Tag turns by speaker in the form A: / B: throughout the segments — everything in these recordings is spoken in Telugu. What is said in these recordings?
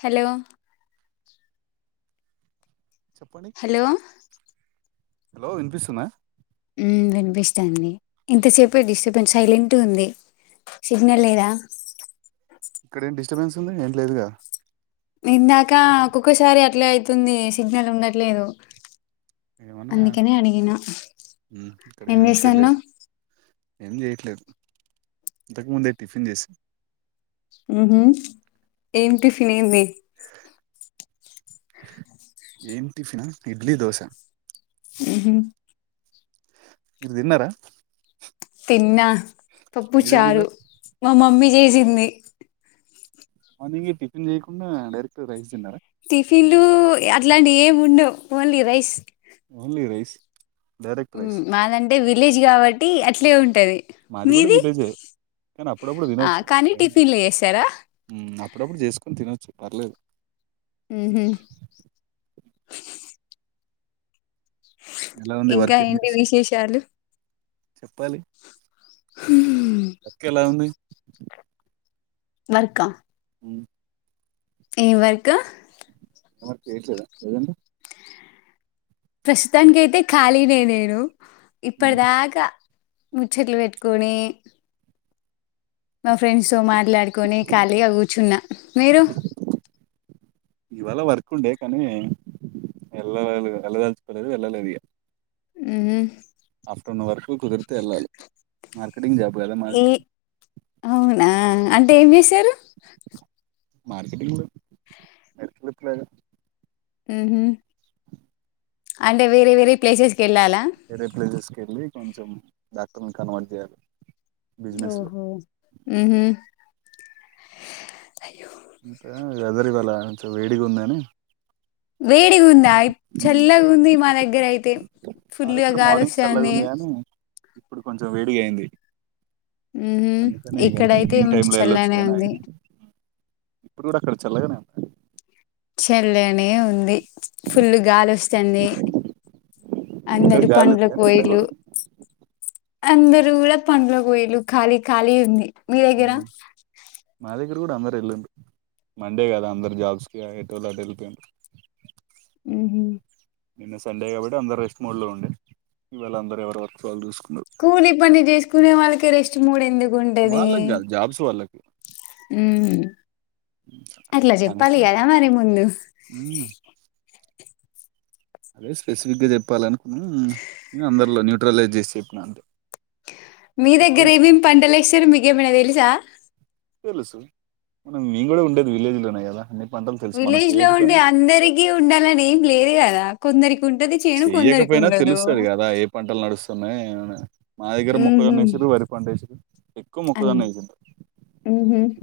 A: హలో
B: చెప్పండి
A: హాల్లో
B: హలో వినిపిస్తుందా
A: మ్మ్ వినిపిస్తాంది ఇంతసేపు డిస్టర్బెన్స్ సైలెంటు గుంది సిగ్నల్ లేదా
B: ఇక్కడ ఏం డిస్టబెన్స్ ఉంది ఏం లేదుగా
A: ఇందాక ఒక్కొక్కసారి అట్లే అయితుంది సిగ్నల్ ఉండట్లేదు
B: ఏనాపి
A: అందుకనే అడిగిన
B: ఇక్కడ
A: ఏం
B: ఇషూ లేదు
A: చేస్తాన్నావ్
B: ఏం చేయట్లేదు ఇంతకుముందే టిఫిన్ చేసి
A: మ్మ్ హ్మ్ ఏన్ టిఫిన్ ఏంది
B: ఏన్ టిఫన్ ఇడ్లీ దోశ
A: అహ
B: తిన్నారా
A: తిన్నా పప్పు
B: మీరేం
A: చారు
B: తిన్నారు
A: మా మమ్మీ చేసింది
B: మం టిఫిన్ చేయకుండా డైరక్ట్ రైస్ తిన్నారా
A: టిఫిన్లు అట్లాంటివి ఏమి ఉండవు only rice
B: only rice direct rice
A: మాదంటే విలేజ్ కాబట్టి అట్లే ఉంటది
B: మాది కూడా
A: మీది
B: విలేజే కానీ అప్పుడప్పుడు
A: ఆ
B: తినొచ్చు
A: కానీ
B: ఏ
A: టిఫిన్లు చేస్తారా
B: అప్పుడప్పుడు చేసుకొని తినొచ్చు పర్లేదు
A: హహ
B: ఎలా ఉంది
A: ఇంకా
B: వర్క్ ఏ
A: ఏంటి విశేషాలు
B: చెప్పాలి వర్క్ ఎలా ఉంది
A: మర్క
B: అవు
A: ఏం వర్క్
B: న మరి కేదా ఏదడి [inaudible]
A: ప్రస్తుతానికి అయితే ఖాళీనేే నేను ఇప్పటి
B: ఉమ్,
A: దాకా ముచ్చట్లు పెట్టుకొని మా ఫ్రెండ్స్ తో మాట్లాడుకొని ఖాళీగా కూర్చున్న మీరు
B: ఇవాళ వర్క్ ఉండే కానీ వెళ వెళ్ళదలుచుకోలేదు వెళ్ళలేదు ఇక
A: ఉమ్
B: ఆఫ్టర్నూన్ వర్క్లు కుదిర్తే వెళలీ మార్కెటింగ్ జాబ్ కదా మాది
A: ఏ అవునా అంటే ఏం చేసారు
B: మార్కెట్ంగ్
A: అంటే వేరే వేరే ప్లేసెస్ కి వెళ్ళాలా
B: వేరే ప్లేసెస్కి వెళ్ళి కొంచెం డాక్టర్ని కన్వర్ట్ చేయాలి బిజినెస్ లో
A: ఓహో
B: ఇంత వెదర్ ఇవాళ వేడిగా ఉందని
A: వేడిగా ఉందా చల్లగా ఉంది మా దగ్గర అయితే
B: మా
A: ఫుల్గా
B: దగ్గర మార్నింగ్ చల్లగా
A: గాలివస్తాంది
B: ఉంది కానీ ఇప్పుడు కొంచెం వేడిగా అయింది
A: మ్మ్
B: అందుకనే ఈ
A: ఇక్కడైతే
B: ఈవ్నింగ్
A: మంచి
B: టైమ్ లో ఏళ్ళచు
A: చల్లనే ఉంది
B: ఇప్పుడు కూడా అక్కడ చల్లగానే ఉ
A: చెల్లనే ఉంది ఫుల్ గాలి వస్తుంది
B: ఇక్కడ
A: అందరి
B: గాలి
A: పండ్ల
B: ఉంది కానీ ఎండ
A: కోయిలు
B: కూడా
A: అందరు కూడా పన్లకి పోయారు ఖాళీ ఖాళీ ఉంది మీ దగ్గర
B: మాది అందరు వెళ్ళండి మండే కదా అందరు జాబ్స్ కి ఎటుదట వెళ్ళిపోయింది
A: ఆ
B: నిన్న సండే కాబట్టి అందరు రెస్ట్ మోడ్ లో ఉండే ఇవాళ అందరూ ఎవరు వర్క్స్ వాళ్ళు చూసుకో
A: కూలి పని చేసుకునే వాళ్ళకి రెస్ట్ మూడ ఎందుకు గుంటేది
B: వాళ్ళకి కాదు జాబ్స్ వాళ్ళకి
A: ఉమ్ అట్లా చెప్పాలి
B: కనీసం
A: కదా మరి ముందు
B: మ్మ్ అదే స్పెసిఫిక్గా చెప్పాల అనుకున్నా నేను అందరిలో న్యూట్రలైజ్ చేసి చెప్పినను అంతే
A: మీ
B: ఎక్కువ
A: దగ్గర ఏమేం పంటలు వేస్తారు మీకేమైనా తెలుసా
B: తెలుసు మేము కూడా ఉండేది విలేజ్ లోనే కదా పంటలు తెలుసు మనం
A: విలేజ్ లో ఉండే
B: చేయకపోయినా
A: అందరికి ఉండాలని ఏం లేదు కదా కొందరికి ఇ ఉంటది చేను కొందరికి
B: చెయ్యకపోయినా
A: ఉండదు
B: తెలుస్తది కదా ఏ పంటలు మా దగ్గర
A: ఉహు
B: ముక్కజన్న వేసిరూ వరిపంట వేసిరి ఎక్కువ
A: అ
B: ముక్కజొన్న వేసారు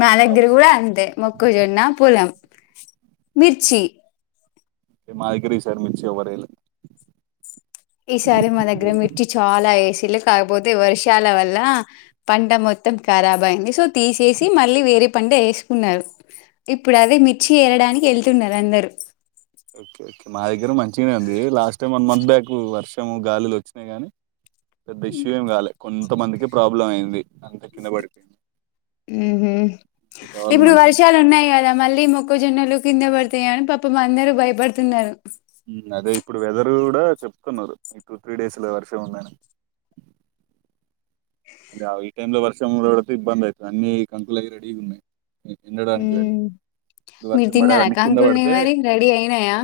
A: మా దగ్గర కూడా అంతే మొక్కజొన్న పొలం మిర్చి
B: మాగరి సార్ మించివరల
A: ఈసారి మా దగ్గర మిర్చి చాలా వేస్త లు కాకపోతే వర్షాల వల్ల పంట మొత్తం ఖరాబ్ అయింది సో తీసేసి మళ్ళీ వేరే పంట వేసుకున్నారు ఇప్పుడు అదే మిర్చి ఏరడానికి వెళ్తున్నారు అందరు
B: ఓకే ఓకే మా దగ్గర గాలిలు వచ్చినాయి గాని పెద్ద ఇష్యూ ఏమి కాలేదు కొంతమందికి ప్రాబ్లం అయింది అంత [unintelligible] మిగతా వాళ్ళు
A: ఇప్పుడు వర్షాలు
B: మంచిగనే
A: ఉన్నాయి కదా మళ్ళీ ము ఎక్కువ జొన్నలు కింద పడతాయ అని పాపమ అందరూ భయపడుతున్నారు
B: అదే ఇప్పుడు వెదర్ కూడా చెప్తున్నారు ఈ టూ త్రీ డేస్ లో వర్షం ఉంద అదే ఈ టైమ్ లో వర్ష ముూరడుత ఇ బందయతు అన్ని కంకులగి రెడీ ఉన్నాయి ఎ-
A: ఉ
B: ఎండడానికి రెడీ ఇప్పుడు
A: మీరు
B: వర్షం పడే
A: తిన్నారా
B: అవన్నీ కింద
A: కాంకుల్ని
B: పడితే
A: మరి రెడీ అయినాయా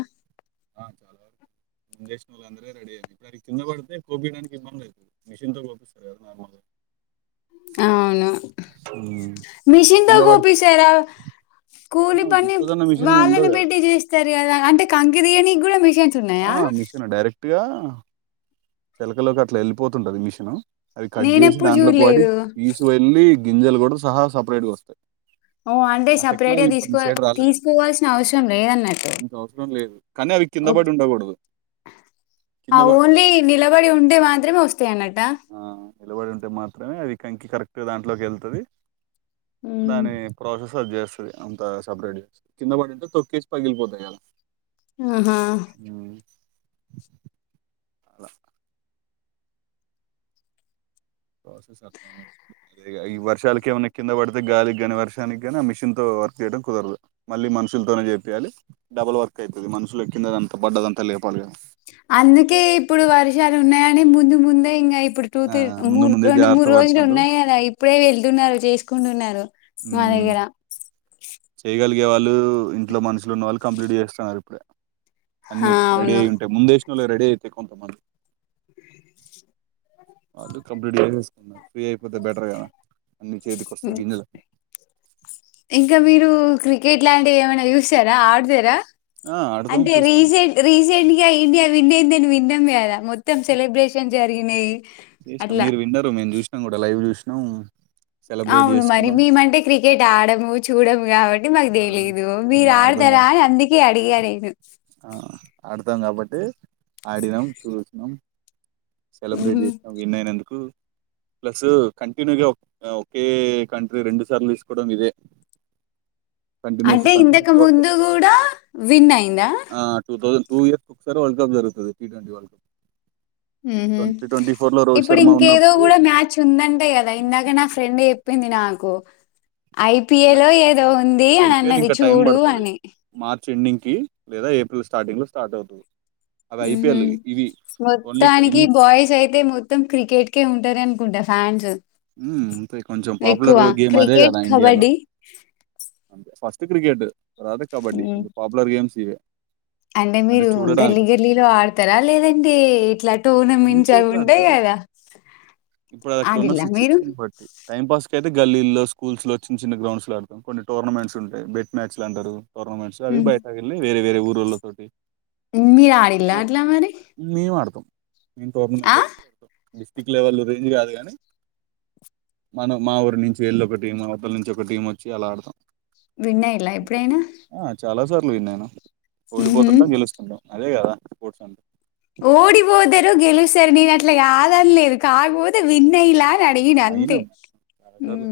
B: ముంేషన్ వాల్ అందరే రెడీ అయి ఇప్పుడు అ కి పడితే కోపయడానికి ఇబ్బంది లేదు మిషన్ కోపిస్తారు కదా నార్మల్గా
A: అవును
B: ఉమ్.
A: మిషన్ తో
B: కింద పడి
A: కూపిసారా కూలి పని
B: మొక్కజొన్న మిషన్ ఉండదు
A: వాళ్ళని
B: కదా
A: పెట్టి చేస్తారు కదా అంటే కంకి కూడా మిషన్స్
B: ఆ
A: ఉన్నాయా
B: మిషన్ డైరెక్ట్ గా చెలకలోకి అట్లా వెళ్ళిపోతుంటది మిషన్ అవి కట్ చేసి
A: నేనెప్పుడు
B: దాంట్లో పడి
A: చూడలేదు
B: ఈసువల్లి గింజలు కూడా సహా సపరేట్గా వస్తాయి
A: ఓ అంటే
B: ఆ
A: సపరేట్ గా
B: టెక్నాలజీ ఇంకా మీ
A: తీసుకో
B: సైడ్ రాలేదా
A: తీసుకోవాల్సిన అవసరం లేదన్నట్టు
B: కిందబడి
A: ఓకే
B: ఉండకూడదు
A: ఆ
B: కింద పడి ఉంటే
A: ఓన్లీ నిలబడి ఉండే మాత్రమే వస్త
B: ఆ నిలబడి ఉంటే మాత్రమే అది కంకి కరెక్ట్గా దాంట్లోకి వెళ్తుంది
A: ఉమ్,
B: దాని ప్రోసెసర్ చేస్త అంత సపరేట్ కింద పడింటే తొక్కేసి పగిలిపోతాయి కదా
A: ఆహా
B: హలో ప్రసెస్ ఈ వర్షాలక ఏమన్నా కింద పడితే గాలికి గాని వర్షానికి గాని ఆ మిషన్ తో వర్క్ చేయడం కుదరదు మళ్ళీ మనుషులతోనే చెయి డబల్ వర్క్ అవుతుంది మనుషులు ఎక్కింద అంత పడ్డదంతా లేదు ప్ప
A: అందుకే ఇప్పుడు వర్షాలు ఉన్నాయని ముందు ముందే ఇంకా ఇప్పుడు టూ
B: ఆ
A: తీ మూ
B: ముందు ముందే
A: రెండు మూడు
B: జాగ్రత్త
A: రోజులు
B: పడుతుండ్రు
A: ఉన్నాయి కదా ఇప్పుడే వెళ్తున్నారు చేసుకుంటున్నారు మా
B: ఉమ్
A: దగ్గర
B: చేగాలి గే వాళ్ళు ఇంట్లో మనుషులు ఉన్న వాళ్ళు కంప్లీట్ చేస్తున్నారు ఇప్పుడు అన్ని
A: ఆ
B: రెడీ అయి ఉంటాయి ముందే రెడి అయితే కొంత మంది అ
A: అవును
B: కంప్లీట్ చేసుకున్నారు ఫ్రీ అయిపో కాకపోతే బెటర్ కదా అన్ని చేతికి వస్తే గింజలు
A: ఇంకా మీరు క్రికెట్ లాంటివి ఏమైనా చూసారా ఆడతారా
B: ఆ ఆడతాం
A: అంటే
B: చూస్తాం
A: రీసెంట్ రీసెంట్ గా ఇండియా వవిన్నయ్యిందని విన్న కదా మొత్తం సెలబ్రేషన్ జరిగినాయి
B: చేసినాం
A: అట్లా
B: మీరు విన్నారురు మేము చూసినాం కూడా లైవ్ చూసినాం సెలబ్రేట్
A: అవును మరి
B: చేసుకున్నాం
A: మేమంటే క్రికెట్ ఆడము చూడము కాబట్టి అంటే మాకు
B: ఆ
A: తెలిదు మీరు
B: మేము ఆడతాం కా
A: ఆడతారా అని అందుకే అడిగా నేను
B: ఆ ఆడతాం కాబట్టి ఆడినాం చూసినాం సెలబ్రేట్
A: మ్హూ.
B: చేసినాం విన్న అయినందుకు ప్లస్ కంటిన్యూగా ఒకే కంట్రీ రెండు సార్లు తీసుకోవడం ఇదే కంటిన్యూస్
A: అంటే ఇంతకు
B: కన్సిక్యూటివ్ వరల్డ్
A: ముందు కూడా విన్ అయిందా
B: cup two thousand two years sir world cup జరుగుతుంది ట్వ వల్డ్ కప్
A: హ
B: ట్వంటీ ట్వంటీ ఫోర్ లో రోహిత్
A: ఇప్పుడు
B: శర్మ
A: ఇంకేదో
B: ఉన్నప్పుడు
A: కూడా మ్యాచ్ ఉందంటే కదా ఇందాక నా ఫ్రెండ్ చెప్పింది నాకు ఐపిఎ లో ఏదో ఉంది అని
B: ఐపీఎల్
A: అన్నది
B: ఇంకా టైం
A: చూడు
B: పడుతది
A: అని
B: మార్చ్ ఎండింగ్ కి లేదా ఏప్రిల్ స్టార్టింగ్ లో స్టార్ట్ అవుతుంది ఓన్లీ
A: మొత్తానికి బాయ్స్ అయితే మొత్తం క్రికెట్కే ఉంటార అని గుడ్ే ఫ్యాన్స్
B: అంటే కొంచెం
A: ఎక్కువ
B: పాపులర్ గేమ్ అదే
A: క్రికెట్
B: కదా ఇండియాలోస్
A: కబడ్డీ
B: క్రికెట్ అ కబడ్ీ
A: హ్మ్
B: కొం పాపుులర్ గేమ్స్ ఇే
A: అంటే మీరు గల్లీ గల్లీలో ఆడతారా లేదంటే ఇట్లా
B: అన్ని
A: టోర్నమెట్వి
B: చోట్ల
A: ఉంటాయి
B: ఆడతారు
A: కదా ఆ
B: ఇప్పుడు అది అక్కడ ఉన్న సిచువేషన్ బట్టి టైం పాస్ కయితే గల్లీల్లో స్కూల్స్ లో చిన్న చిన్న గ్రౌండ్స్ ఆడతాం కొన్ని టోర్నమెంట్స్ ఉంటాయి బెట్ మ్యాచ్లు అంటారు టోర్మెంట్స్ అవి
A: హ్మ్
B: బయటకి వెళ్ళయి వే వేరే ఊళ్ళతోటి
A: మీరు ఆడిలా అట్లా మరి
B: మెయిన్ టోర్నమెంట్
A: ఆ
B: లో డిస్ట్రిక్ట్ లెవెల్ రేంజ్ కాదు కానీ మనం మా ఊరి నుంచి వెళ్ళ ఒక టీం వద్దల నుంచి ఒక టీం వచ్చి అలా ఆడతాం
A: విన్ఐయిరా ఎప్పుడేనా
B: ఆ చాలా సార్లు విన్నాను ఓడిపోతుంటాం గెలుస్తుంటాం అదే కదా స్ర్ట్స్ అంటే
A: సర నను అట్లా యాదన లేదు కాకపోతే విన్నైలా ఆడిగిన అంతే
B: అయినాం చాలా సార్లు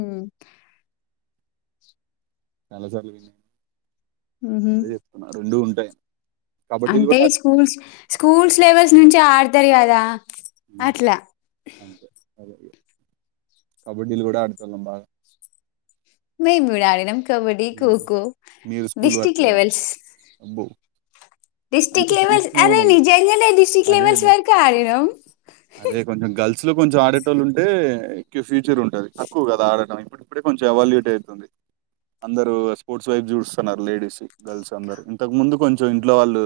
B: చాలా సార్లు విన్నా
A: ఉహు
B: అదే చెప్తున్నా రెండు ఉంటాయ
A: అంటే స్కూల్స్ స్కూల్స్ లెవెల్స్ నుంచి ఆడుతారు కదా
B: ఉమ్,
A: అట్లా
B: అంతే అదే ఇక. కబడ్డీలు కూడా అడుతం బాగా
A: మెంకుడాడినామ్ కబడ్డి
B: ఉమ్,
A: ఖోఖో
B: మీరు స్కూల్
A: డిస్టక్ట్
B: వరకే కదా
A: లెవెల్స్
B: అబ్బో అంటే
A: డిస్టక్ట్ లేవెల్స్
B: కొంచెం
A: అదే నిజంగా డిస్ట్రిక్ట్
B: అదే
A: లేవెల్స్
B: అదే
A: వరకు ఆడినామ్
B: అదే కొంచెం గల్త్ అస్లో కొంచెం ఆడటళ్ళ ఉంటే ఫ్యూచర్ ఉంటుది తక్కువ కదా ఆడటం ఇప్పుడు ఇప్పుడే కొంచం ఎవాల్యూట్ అవుతుంది
A: హా
B: అందరుూ స్పోర్ట్స్ వైపు చూస్తున్నారు లేడీస్ గర్ల్స్ అందరు ఇంతకు ముందు కొంచెం ఇంట్లో వాళ్ళు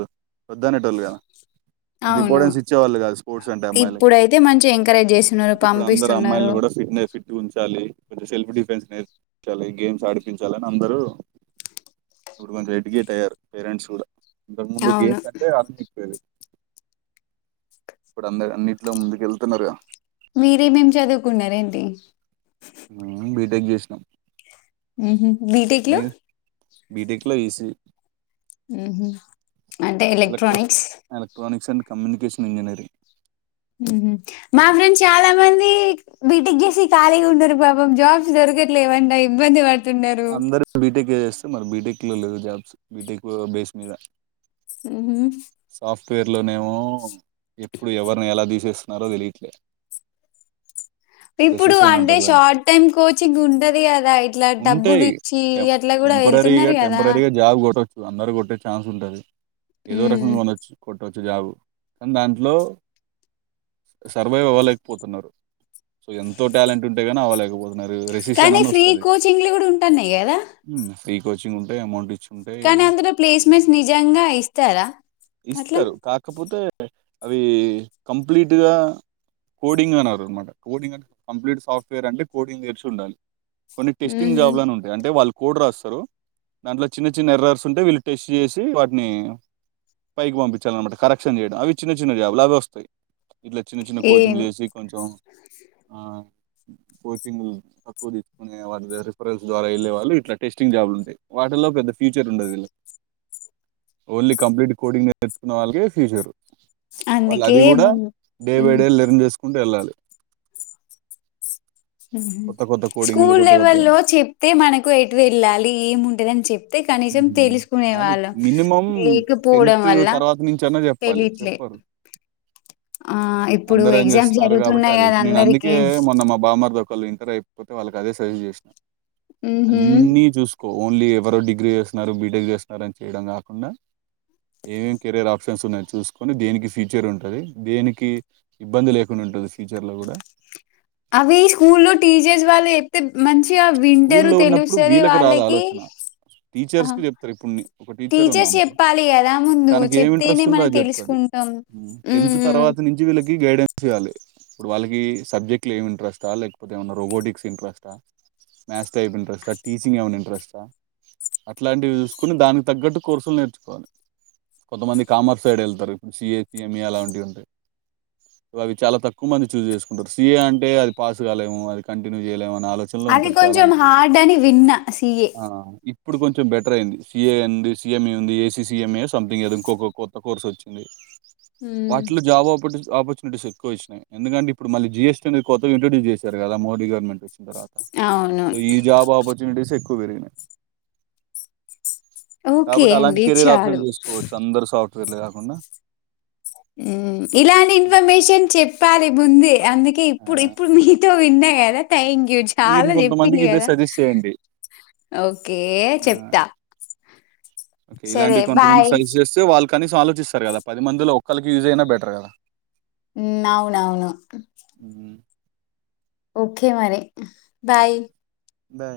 B: వొద్దానేటోళ్ళు కదా అంత
A: అవును
B: ఇంపార్టెన్స్ ఇచ్చేవాళ్ళు కాదు స్పోర్ట్స్ అంటే అమ్మాయిలకి
A: ఇప్పుడైతే మంచిగా ఎంకరేజ్ చేస్తున్నారు
B: ఇప్పుడు అందరు అమ్మాయిలు
A: పంపిస్తున్నారు
B: కూడా ఫిట్ ఫిట్ ఉంచాలి కొంచెం సెల్ఫ్ డిఫెన్స్ నేర్పించాలి గేమ్స్ ఆడు ఎకించాలని అందరూ ఇప్పుడు కొంచం ఎడ్యుకేట్ అయ్యారు పేరెంట్స్ కూడా ఇంతకు ముందు
A: అవును
B: గేమ్స్ కంటే అర్ చెప్పేది ఇప్పుడు అంద అన్నిట్లో ముందుకు వెళ్తున్నారుగా
A: మీరే మేం చదువుకున్నారంటి
B: ఇ
A: బిటెక్ లో
B: బీటెక్ లో ఈసిఎ
A: అంటే electronics
B: electrics and communication engineering
A: మా ఫరిం చాలా మంది బీటికి చేసి ఖాళీగా ఉండన్నారు పాాపం జాబ్స్ దొరకట్లేవండి ఇబ్బంది పడతంది
B: అందరు బీటెక్ చేస్తే మరి బీటెక్ లో లేదు జాబ్స్ బీటెక్ బేస్ మీద
A: అ
B: పేర్లోనేమో
A: హా
B: ఎప్పుడు ఎవరిని ఎలా తీసేస్తున్నారో తెలియట్లేదు
A: ఇప్పుడు అంటే షార్ట్ టైమ్ కోచింగ్ ఉంటది కదా ఇట్లా డబ్బులు
B: ఉంటాయి
A: ఇచ్చి అట్లా కూడా
B: టెంపరీగా
A: వెళ్తున్నారు కదా
B: టెంపరరీగా జాగు కొట్టచ్చు అందరు కొట్టే ఛాన్స్ ఉంటది ఏదో
A: ఉమ్
B: రకం కొనొచ్చు కొ ట్టొచ్చి జాబ్ కానీ దాంట్లో సర్వైవ్ అవ్వలేకపోతున్నారు సో ఎంతో టాలెంట్ ఉంటే ని అవ్వలేకపోతు
A: కానీ ఫ్రీ కోచింగ్లు కూడా ఉంటాన్నాయి కదా
B: ఫ్రీ కోచి ఉంటే అమౌం ఇచ్చ
A: కానీ అందులో ప్లేస్మెంట్స్ నిజంగా ఇస్తారా అట్లా
B: ఇస్తారు కాకపోతే అవి కంప్లీట్గా కోడింగ్ అన్నారు అనమాట కోడింగ్ అ కంప్లీట్ సాఫ్ట్వేర్ అంటే కోడింగ్ తెచి ఉండాలి కొన్ని టెస్టింగ్
A: ఉహు
B: జాబ్ అని ఉంటాయి అంటే వాళ్ళ కోడ్ రాస్తారు దాంట్లో చిన్న చిన్న ఎర్రర్స్ ఉంటే వీళ్ళు టెస్ట్ చేసి వాటిని పైకి పంపించాలన్నమాట కరెక్షన్ చేయడం అవి చిన్న చిన్న జాబులు అవి వస్తాయి ఇట్లా చిన్న చిన్న
A: ఏం
B: కోచింగ్ చేసి కొంచెం ఆ కోచింగ్ తక్కువ తీసుుకునే వారి దగ్గర [unintelligible] ద్వారా వెళ్లే వాళ్ళ ఇలా టెస్టింగ్ జాబ్లు ఉంటాయి వాటిలో పెద్ద ఫ్యూచర్ ఉండదు వ ఓన్లీ కంప్లీట్ కోడింగ్ నేర్చుకున్న వాళ్ళకే ఫ్యూచర్ వాళ్ళు
A: అందుకే
B: అది కూడా
A: ముందు
B: డే బై
A: ఉమ్
B: డే నిరం చేసుకుంటూ వెళ్ళాలి కొత్త కొత్త కోడింగ్‌లు
A: స్కూల్
B: కొత్త కొత్త
A: లవెల్ లో చెప్తే మనకు ఎటు వెళ్ళాలి ఏంంటదని చెప్తే కనీసం
B: హ్మ్.
A: తెలుసుకునే
B: అది
A: వాళ్ళం
B: మినిమమ్
A: లేకపోవడం వల్ల
B: తర్వాత నుంచన్నా చెప్పాలి.
A: తెలిట్లేదు
B: చెప్పరు.
A: ఆ ఇప్పుడు
B: అందరూ ఏం
A: ఎగ్జామ్స్
B: చేస్తున్నారు కాబట్టి
A: జరుగుతున్నాయి కదా అందరికి
B: ఇంటరు అయిపోతే వాళ్ళకి అదే సజజ చేసిన
A: ఉహు
B: అన్నీ చూసు ఓన్లీ ఎవరో డిగ్రీ చేస్తున్నారు బీటెగ చేస్తున్నారు అని చేయడం కాకుండా ఏమేం కెరయర్ ఆప్షన్స్ ఉన్నాయి చూసుకొని దేనికి ఫ్యూచర్ ఉంటుది దేనికి ఇబ్బంది లేకుండా ఉంటంది ఉంటుంది ఫ్యూచర్ లో కూడా
A: అవి ఈ స్కూల్ లో టీచర్స్ వాళ్ళే ఎతే మంచిగా వింటరు
B: స్కూల్లో ఉన్నప్పుడు
A: తెలుస్తుంది
B: వీళ్ళకి రాదు
A: వాళ్ళకి
B: ఆలోచన
A: ఆ
B: టీచర్స్కి చెప్తారు ఇప్పుడు నీ- ఒక టీచర్ ఉంది
A: టీచర్స్
B: అనుకో
A: చెప్పాలి కదా ముందు
B: తనకి ఏం
A: చెప్తేనే
B: ఇంట్రెస్ట్ ఉందో
A: మనం
B: అది చెప్తుంది
A: తెలుసుకుంట
B: గైడెన్స్యాలి ఇప్పుడు వాళ్ళకి సబ్జెక్ట్ లో ఏమి ఇంట్రెస్టా లేకపోతే ఏమన్నా రోబోటిక్స్ ఇంట్రెస్టా మథస్ ఎడు ఇంట్రెస్ టీచింగ్ ఎవ ఇంట్రెస్ అట్లాంటివి చూసుకుని దానికి తగ్గట్టు కోర్సులు నేర్చుకోవాలి కొంతమంది కామర్స్ సైడ్ వెళ్తారుడు సిీఏ సిఎంఈ అలాంటివి ఉంటాయి అవి చాలా తక్కువ మంది చూ్ చేసుకుంటారు స సిఏ అంటే అది పాస్ కాలేము అది కంటిన్యూ చేయలేము నాలుగు
A: అది కొంచెం హార్డ్ అని విన్నా సీఏ
B: ఆ ఇప్పుడు కొంచెం బెటర్ అయింది సీఏ ఉంది సీఎంఏ ఉంది ఏస సీఎంఏ సంథింగ్ది ఇంకొక కొత్త కోర్స్ వచ్చింది
A: ఉమ్
B: వాటిలో జాబ్ [inaudible] ఆపర్చునిటీస్ ఎకువ ఇచ్చినయి ఎందుకంట ఇప్పు మళ్ళ జఎస్టీ అనే కొత్త ఇంట్రడ్యూ చేశారు కా మోడీవర్నంట్ వచ్చిన తా
A: అవును
B: సో ఈ జాబ్ ఆపర్చునిటీస్ ఎక్కువ బరిన
A: ఓకే
B: కాబట్టి అలాంటి
A: అండి
B: కెరీర్
A: చాలు
B: ఆప్షన్ చేసుకోవచ్చు అందరు సాఫ్ట్వేర్లే కాకుండా
A: ఇలాంటి ఇన్ఫర్మేషన్ చెప్పాలి ముందే అందుకే
B: ఆ,
A: ఇప్పుడు ఇప్పుడు మీతో విన్నా కదా థ్యాంక్
B: మీరు
A: చాలా
B: ఇంకొంతమందికి
A: చెప్పింది
B: ఇదే
A: కదా
B: సజెస్ట్ చేయండి
A: ఓకే
B: ఆ,
A: చెప్త
B: ఓకే ఇలాంటి కొంతమంది [unintelligible] చేస్తే వాళ్ళకి కనీసం ఆలోచిస్తారు కదా పది మంది ఒక్కలికి యూజ్ అయినా బెటర్ కదా
A: ఉ అవునవును
B: ఉమ్,
A: ఓకే మరి బాయ్
B: బా